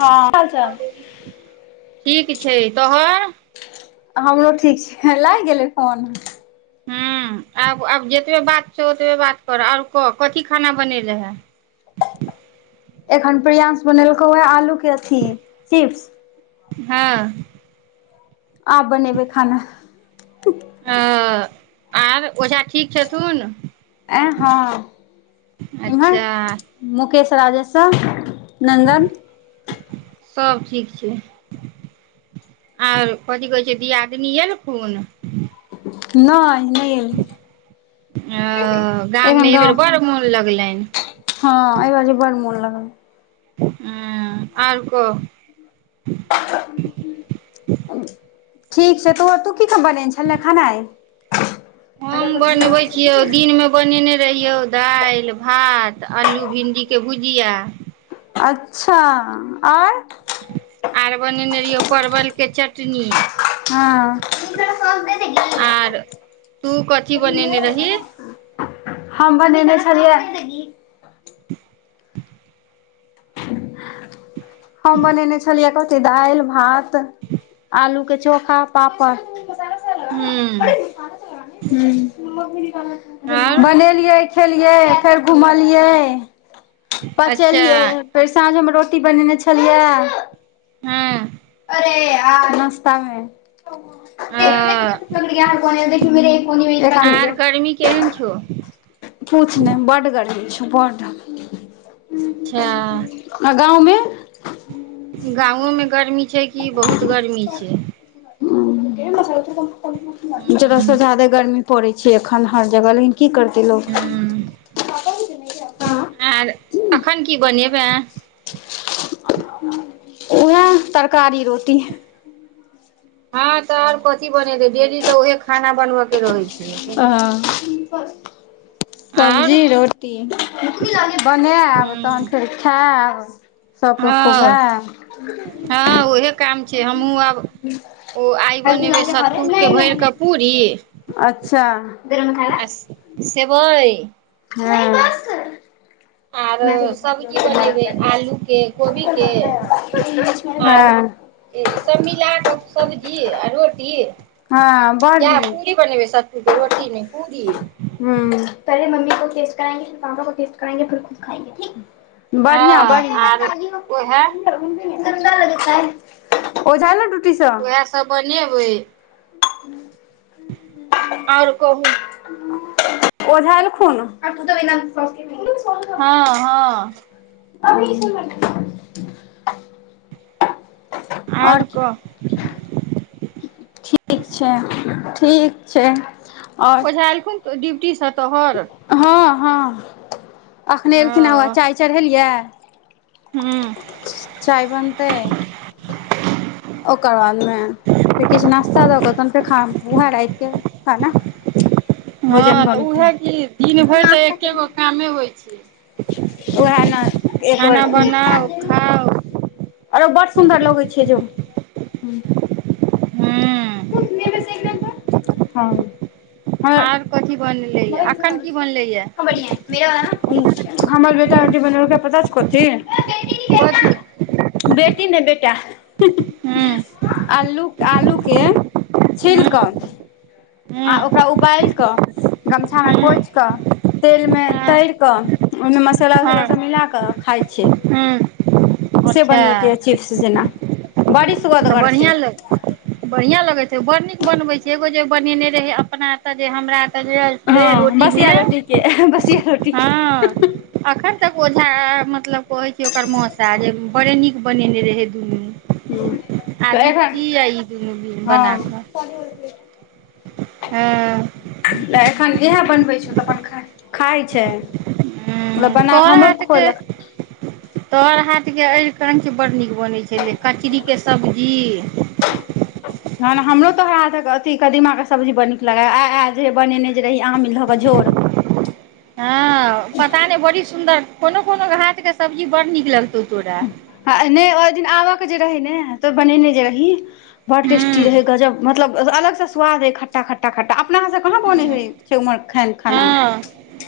हँ हाल चाल ठीक छै तहन हमरो ठीक छै लागि गेलै फोन ह्म आब आब जेतबे बात छौ ओतबे बात कर आओर कह कथी खाना बनेले हे एखन प्रियांस बनेलकौ ए आलूके अथी चिप्स हँ आब बनेबै खाना ओ आर ओझा ठीक छथुन आंय हँ उम्हर अच्छा मुकेश राजेश्वर नन्दन सब ठीक छै आर कथी कहै छै दियादिनी एलखून नहि नहि एलै ओ गाममे एखन एहि बेर गाँव बड़ मोन लगलै हिन हँ एहि बाजि बड़ मोन लगलै उंम्म आर कह ठीक छै तो तू की सब बनेने छले खेनाइ हम बनबैत छियौ दिनमे बनेने रहियौ दालि भात तऽ आलू भिण्डीके भुजिया अच्छा आओर आर बनेने रहियौ परवल के चट टनी हँ आर तू कथी बनेने रही हम बनेने छलियै [inaudible] हम बनेने छोलिये कथी दएल भात आलू चोखा पापड हू बनेलियै खेलियै फेर घूमल कलियै अच्छा पचलिय साँझो मे रोटी बनेने छलियै हँ अरे आ नस्तमे अ तऽ कपहर कोन आर लऽ? गर्मी केहन छौ किछु नहि बड्ड गरीमी छौ बड्ड अच्छा ह गाममे की बहुत गरमी छै ह ब त हूँ जरुवत ज्यादा ह गर्मी पड़ै छै अखन हर जगह ल ह आ एखन की बनेब है उए तरकारी रोटी हँ तऽर पथ बने डेली तऽएह खाना बनबय के रहैत छै से वाह सब्जी रोटी बनायब तहन हूँ फेर खायब हँ हँ हँ उहे काम छै हमहूँ आब ओ आइ बनेबै सत्तूके भरि खुआएब कऽ पूरी अच्छा आ सेवइ ह आरो सब्जी बनेबै आलू के कोबी के आर ई सब मिलाके सब्जी रोटी हँ बड़ जा नीक पूरी बनेबै रोटी मे पूरी ह पहिले मम्मी को टेस्ट कराएंगे फिर पापा को टेस्ट कराएंगे फिर खुद खाएंगे ठीक बढ़िआँ हँ आर बढ़िआँ उएह ओझा एलै उहै सभ बनेबै आओर कहु ओझा एलखुन हँ हँ अभी ई सब आओर कि ठीक छै ठीक छै आओर ओझा एलखुन ओ ड्यूटी स तोहर हँ हँ अखने एलखिन हँ हवै ह चाय चढ़ेलियै ह चाय बनतै ओकर बाद मे फेर किछु नास्ता दऽ के तन फेर खाना उहै राति खाना भोजन हँ तऽ उहै बनतै कि दिन भरि तऽ एके गो कामे होइ छै उहै ने एक बेर खाना बनाउ खाउ आरो बड़ सुन्दर लगै छै जो हूँ हू हँ आर कथी बन हमर बेटा बेटी बनेलकै पचास कथि हे बेटी बढ़ी बेटी नहि बेटा हूँ आलू आलूके हूँ छिल हूँ कऽ हूँ आ ओकरा उबालि कऽ गमछामे पोइछ कऽ तेलमे तरि कऽ ओहिमे मसाला वसाला हँ हँ सब मिला कऽ खाइ छियै हूँ से अच्छा बनेलकै है चिप्स जेना बड़ी तऽ सुअदगर छै बढ़िआं लग बढ़िआं लगैत छै बड़ नीक बनबे छै एगो जे बनेने रहय अपना तऽ जे हमरा एतऽ जे आयल छलै हँ रोटीमे बसिया रोटी कें हँ ह बसिया रोटी ठीक या हँ हँ अखन तक ओझा आ मतलब कहे छै ओकर मौसा जे बड़े नीक बनेने रहे दुनू तऽ एखन आदित्य आ ई दुनू बना हँ कऽ परोर कें हँ एखन इएह बनबै छ तऽ अपना खााय छै मतलब हुँ बना कऽ तोहर हमरो हाथ जे खुएलक तोहर हाथ अढ़ कंच बड्ड नीक बनै छलै कचरीके सब्जी हँ हमरो तऽ हय अथथि कदीमाके सब्जी बड़ नीक लगा आइ आयल जे बनेने जे रही आमिल धऽ कऽ झोर हँ पता नहि बड़ी सुन्दर कोनो कोनो घात के सब्जी बड़ नीक लगतैउ हुँ नै ओहि दिन आबक जे रहै ने तऽ बनेने जे रही बड्ड हूँ टेस्टी रहे गजब मतलब बस अलग से स्वाद रहै खट्टा ख्टा खट्टा हमरा सँ कहां बोलय हइ उमहरखैन खाना हँ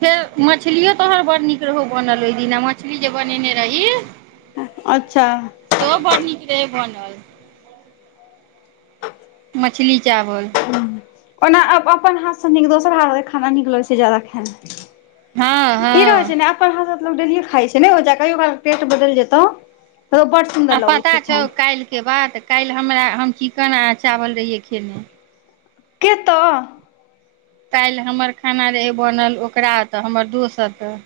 फेर मछलियो तोहर बड़ नीक रहौ बनल ओहि दिन मछली जे बनेने रही अच्छा शो बढ़ नीक रहै बनल नाल मछली चावल हँ ओना अपन हाथ से न दोसर हाथ खाना नीक लगै छै जाादा खायमे हँ ई रह हँ छै ने अपन अहाँ सब लोक डेलीयो खाय छै नै होय छै मतलब कहियो काल टेस्ट बदल जेतौ तऽ बड़ सुन्दर आ लगै पता छै छौ खायमे काल्हिके बात काल्हि हमरा हम कना चावल रहिये खेने केतऽ काल्हि हमर खाना रहै बनल ओकरा तऽ हमर दोस्त तऽ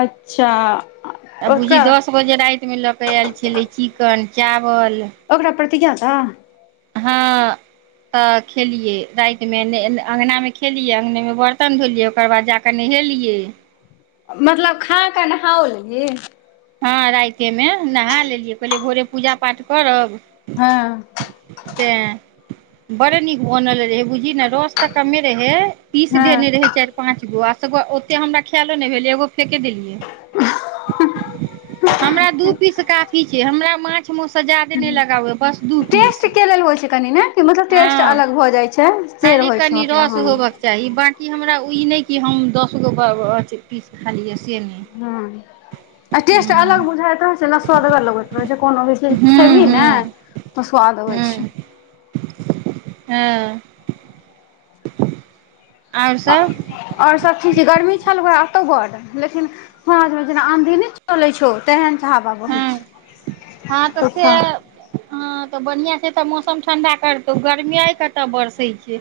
अच्छा आब बुझी ओकरा दस बजे रातिमे लऽ कऽ आयल छलै चिकन चाव ओकरा प्रतिज्ञा छ हँ हँ तऽ खेलियै रातिमे अङ्गनामे खेलियै अङ्गनेमे बर्तन धोलियै ओकर बाद जा कऽ नहेलियै मतलब खा कऽ नहाओ लेलही हँ रातिमे नहा लेलियै कहलियै भोरे पूजा पाठ करब हँ बरे नीक बनल रहे बुझ ही ने रस तऽ कमे रहै पीस हँ देने रहे चारि पाँंच गो आ ओते हमरा ख‌एलो नहि भेल एगो फेके देलियै हमरा दू पीस काफी छै हमरा माछ मौस से जादे नहि लगाव बस दू पीस टेस्ट के लेल होइ छै कनि ने मतलब टेस्ट हँ अलग भऽ जाइ छै से खाली रहै छै कनि मतलब रस हँ होबक चाही बट कि हमरा ई नहि कि हम दसगो पीस खालियै ह्म्म आ टेस्ट अलग हूँ बुझाइत रहै छै ने स्वदगर लगैत रहै छै कोनो भी चीज हूँ खेबही ने हूँ तऽ स्वाद अबै छै हूँ हँ आओर सब आओर सब ठिक छै गर्मी छलू आ अतौ बड लेकिन सांझमे जेना आँधी नहि चलै छौ तेहन हवा बहै हँ छै हँ तऽ से तुफान हँ तऽ बढ़ियां छै तऽ मौसम ठंडा करतौ गर्मी कतऽ बरसे छै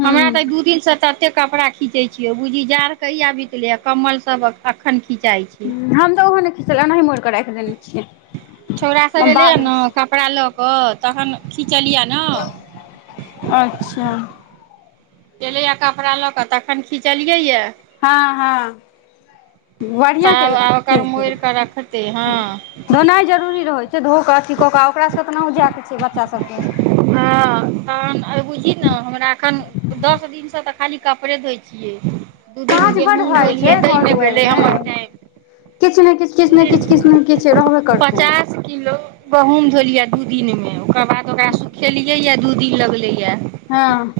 हूं हमरा तऽ दू दिनसँ त केते कपड़ा खीचैय छियै बूझी जाड़ कहिया बितलै कम्मल सब एखन खिचाय छै हम तऽ ओहो नहि खिचलीयै अनाही मोरि कऽ राखि छै छोरा सब एलै ने कपड़ा लऽ कऽ तहन खि अच्छा एलैया कपड़ा लऽ क तखन खिचलियै या हँ हँ तब बढ़िया केले आ ओकर मोड़ि कऽ रखतै हँ धोनाय जरूरी रहै छै धोक अथी कऽ ओकरा सब त न ओजिया के छै बच्चा सबके हँ तहन बुझही ने हमरा एखन दस दिनसँ तऽ खाली कपड़े धोइ छियै दू दिन काज बड्ड गहूँम भऽ जाइ धोलियै छै घर ताहिमे दुआरि भेलै मे हमर टाइम किछु ने किछु किछु दू ने किछु दिन किछु ने किछु रहबे करतौ गहूंम धोलिया दू दिन मे कबा कना खेलियै य दू दिन लगले या हँ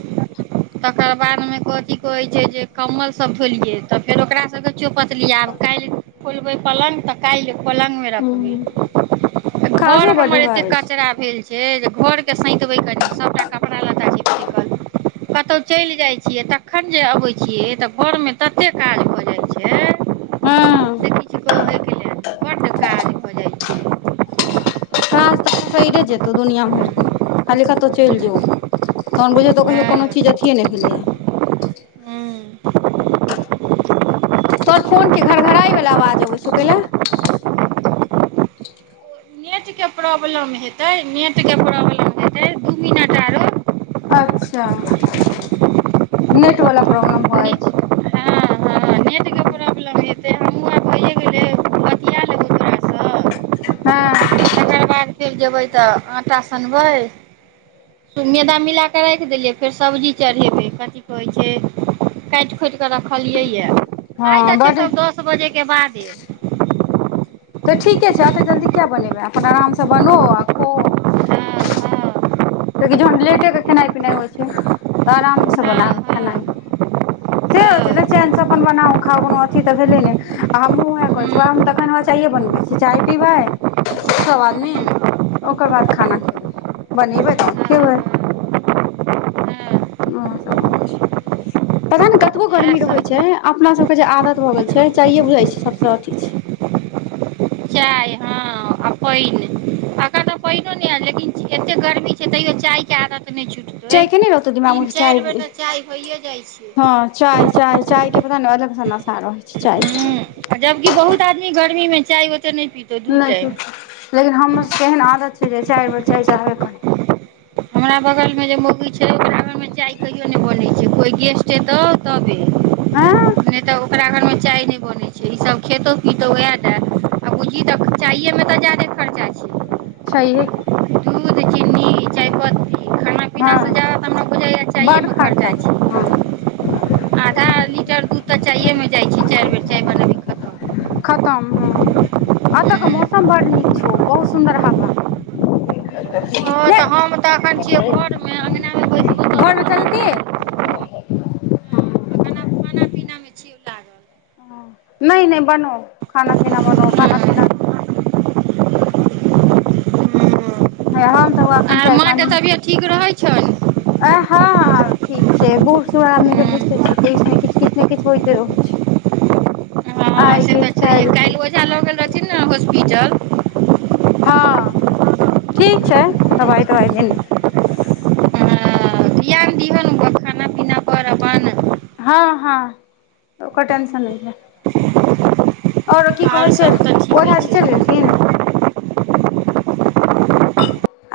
तकर बादमे कथी कहैत छै जे कम्बल सभ घोलियै तऽ फेर ओकरा सबके चौपतली आब काल्हि खुलबै पल्ग तऽ काल्हि पलङ्ग मे हूं रखबे काजो बड हमर एते भऽ जाइ कचरा भेल जे घरके सैतबै कनी सभटा कपड़ा लत्ता छै फेकल कतहु चलि जाइ छियै तखन जे अबैत छियै तऽ घरमे ततेक काज भऽ जाइ छै हँ से किछु कहैके लेल बड्ड काज भऽ जाइ छै काज तऽ उसरि यै जेयतहु दुनिआँ भर के खाली कतहु चलि जउ तहन बुझौ तहु कहियौ कोनो चीज अथिए नहि भेलैए तोहर फोनके घरघराइवला आवाज अबै छौ कयलेल के प्रॉब्लम हेतै नेट के प्रॉब्लम हेतै दू मिनट आरो अच्छा नेट वाला प्रॉब्लम भ ने जाइ छै हँ हँ नेटके प्रॉब्लम ह हेतै हमहूँ आब भइए गेलै बतिया लेबौ तोरासँ तकर हँ बाद फेर जेबै तऽ आटा सनबै मैदा मिलाकऽ राखि देलियै फेर सब्जी चढ़ेबै कथी कहैत छै काटि खोँटि कऽ रखलियै यऽ खाइ हँ त छै बड सभ दस बजे के बादे तऽ ठीके छै ए तऽ जल्दी किएक बनेबै अपन आराम सँ बनो आ खो कियकि जखन लेटेके खेनाइ पिनाइ होइ छै तऽ आरामसँ बना कऽ खेनाइ से होत ने चेनसँ अपन बनाउ खाउ कोनो अथी तऽ भेलै ने आ हमहूँ उएह करैत छी तखन चाय बनबै छी चाय पीबै सभ आदमी ओकर बाद खाना खेबै बनेबै खेदै पता ने कतबो गर्मी रहै छै अपना सबके जे आदत भऽ गेल छै चाये बुझैत छै सब अथि छै चाय हँ आ पानि एखन तऽ पानिओ नहि आयल लेकिन एतेक गर्मी छै तैयो चाय के आदत नहि छुटतै चाय क नहि रहतो दिमाग तीन मे चाय चारि बेर तऽ पिलिए चाय होइए जाइ छै हँ चाय चाय चाय के पता नहि अलग सँ नशा रहै छै चाय हूँ जबकि बहुत आदमी गर्मी मे चाय ओते नहि पीतौ दू नहि कि टाइम लेकिन हम केहन आदत छै जे चायर बेर चाय चाहबे करी हमरा बगलमे जे मौगी छै ओकरा घरमे चाय कहियो नहि बनैत छै कोइ गेस्ट अतहु तबे आँय नहि तऽ ओकरा घरमे चाय नहि बनैत छै ईसभ खेतौ पितहु उएह दए आ बुझियी तऽ चायएमे तऽ ज्यादे खर्चा छै छहै की दुध चीनी चायपत्ती खाना हँ पीनासँ ज्यादा तऽ हमरा बुझाइए बड चायेमे खर्चा छै हँ आधा लीटर दूध तऽ चायए मे जाइ छी चारि बेर चाय बनाी खतम खतम ह एतऽ के हूँ मौसम बड़ नीक छौ बहुत सुन्दर हवा ओ लेह तऽ हम तऽ एखन छियै घरमे अङ्गनामे बैसबो घर तबे मे चलति खतम ओहे एखन आब खाना हँ पीनामे छियौ लागल ह नहि नहि बनो खाना पीना बनो खाना पीना हँ हरमे तऽ व आर माँके तबियत ठीक रहै अ छ हँ ठीक छै बूढ़ सूढ़ आदमी बुझते छछ ने किछ किछु ने किछु होते रहैत छै हँ आ से तऽ किछु काल्हि ओहिझा लऽ गेल रहथिन ने हॉस्पिटल हँ ठीक छै दबाइ तबाइ द हँ ध्यान दिहन खाना पीना पर अपन हँ हँ, ओ कोनो टेन्शन नहि। आओरो की कहै आओर छै। सब तऽ ओठ ठीके छै चलि गेलखिन आ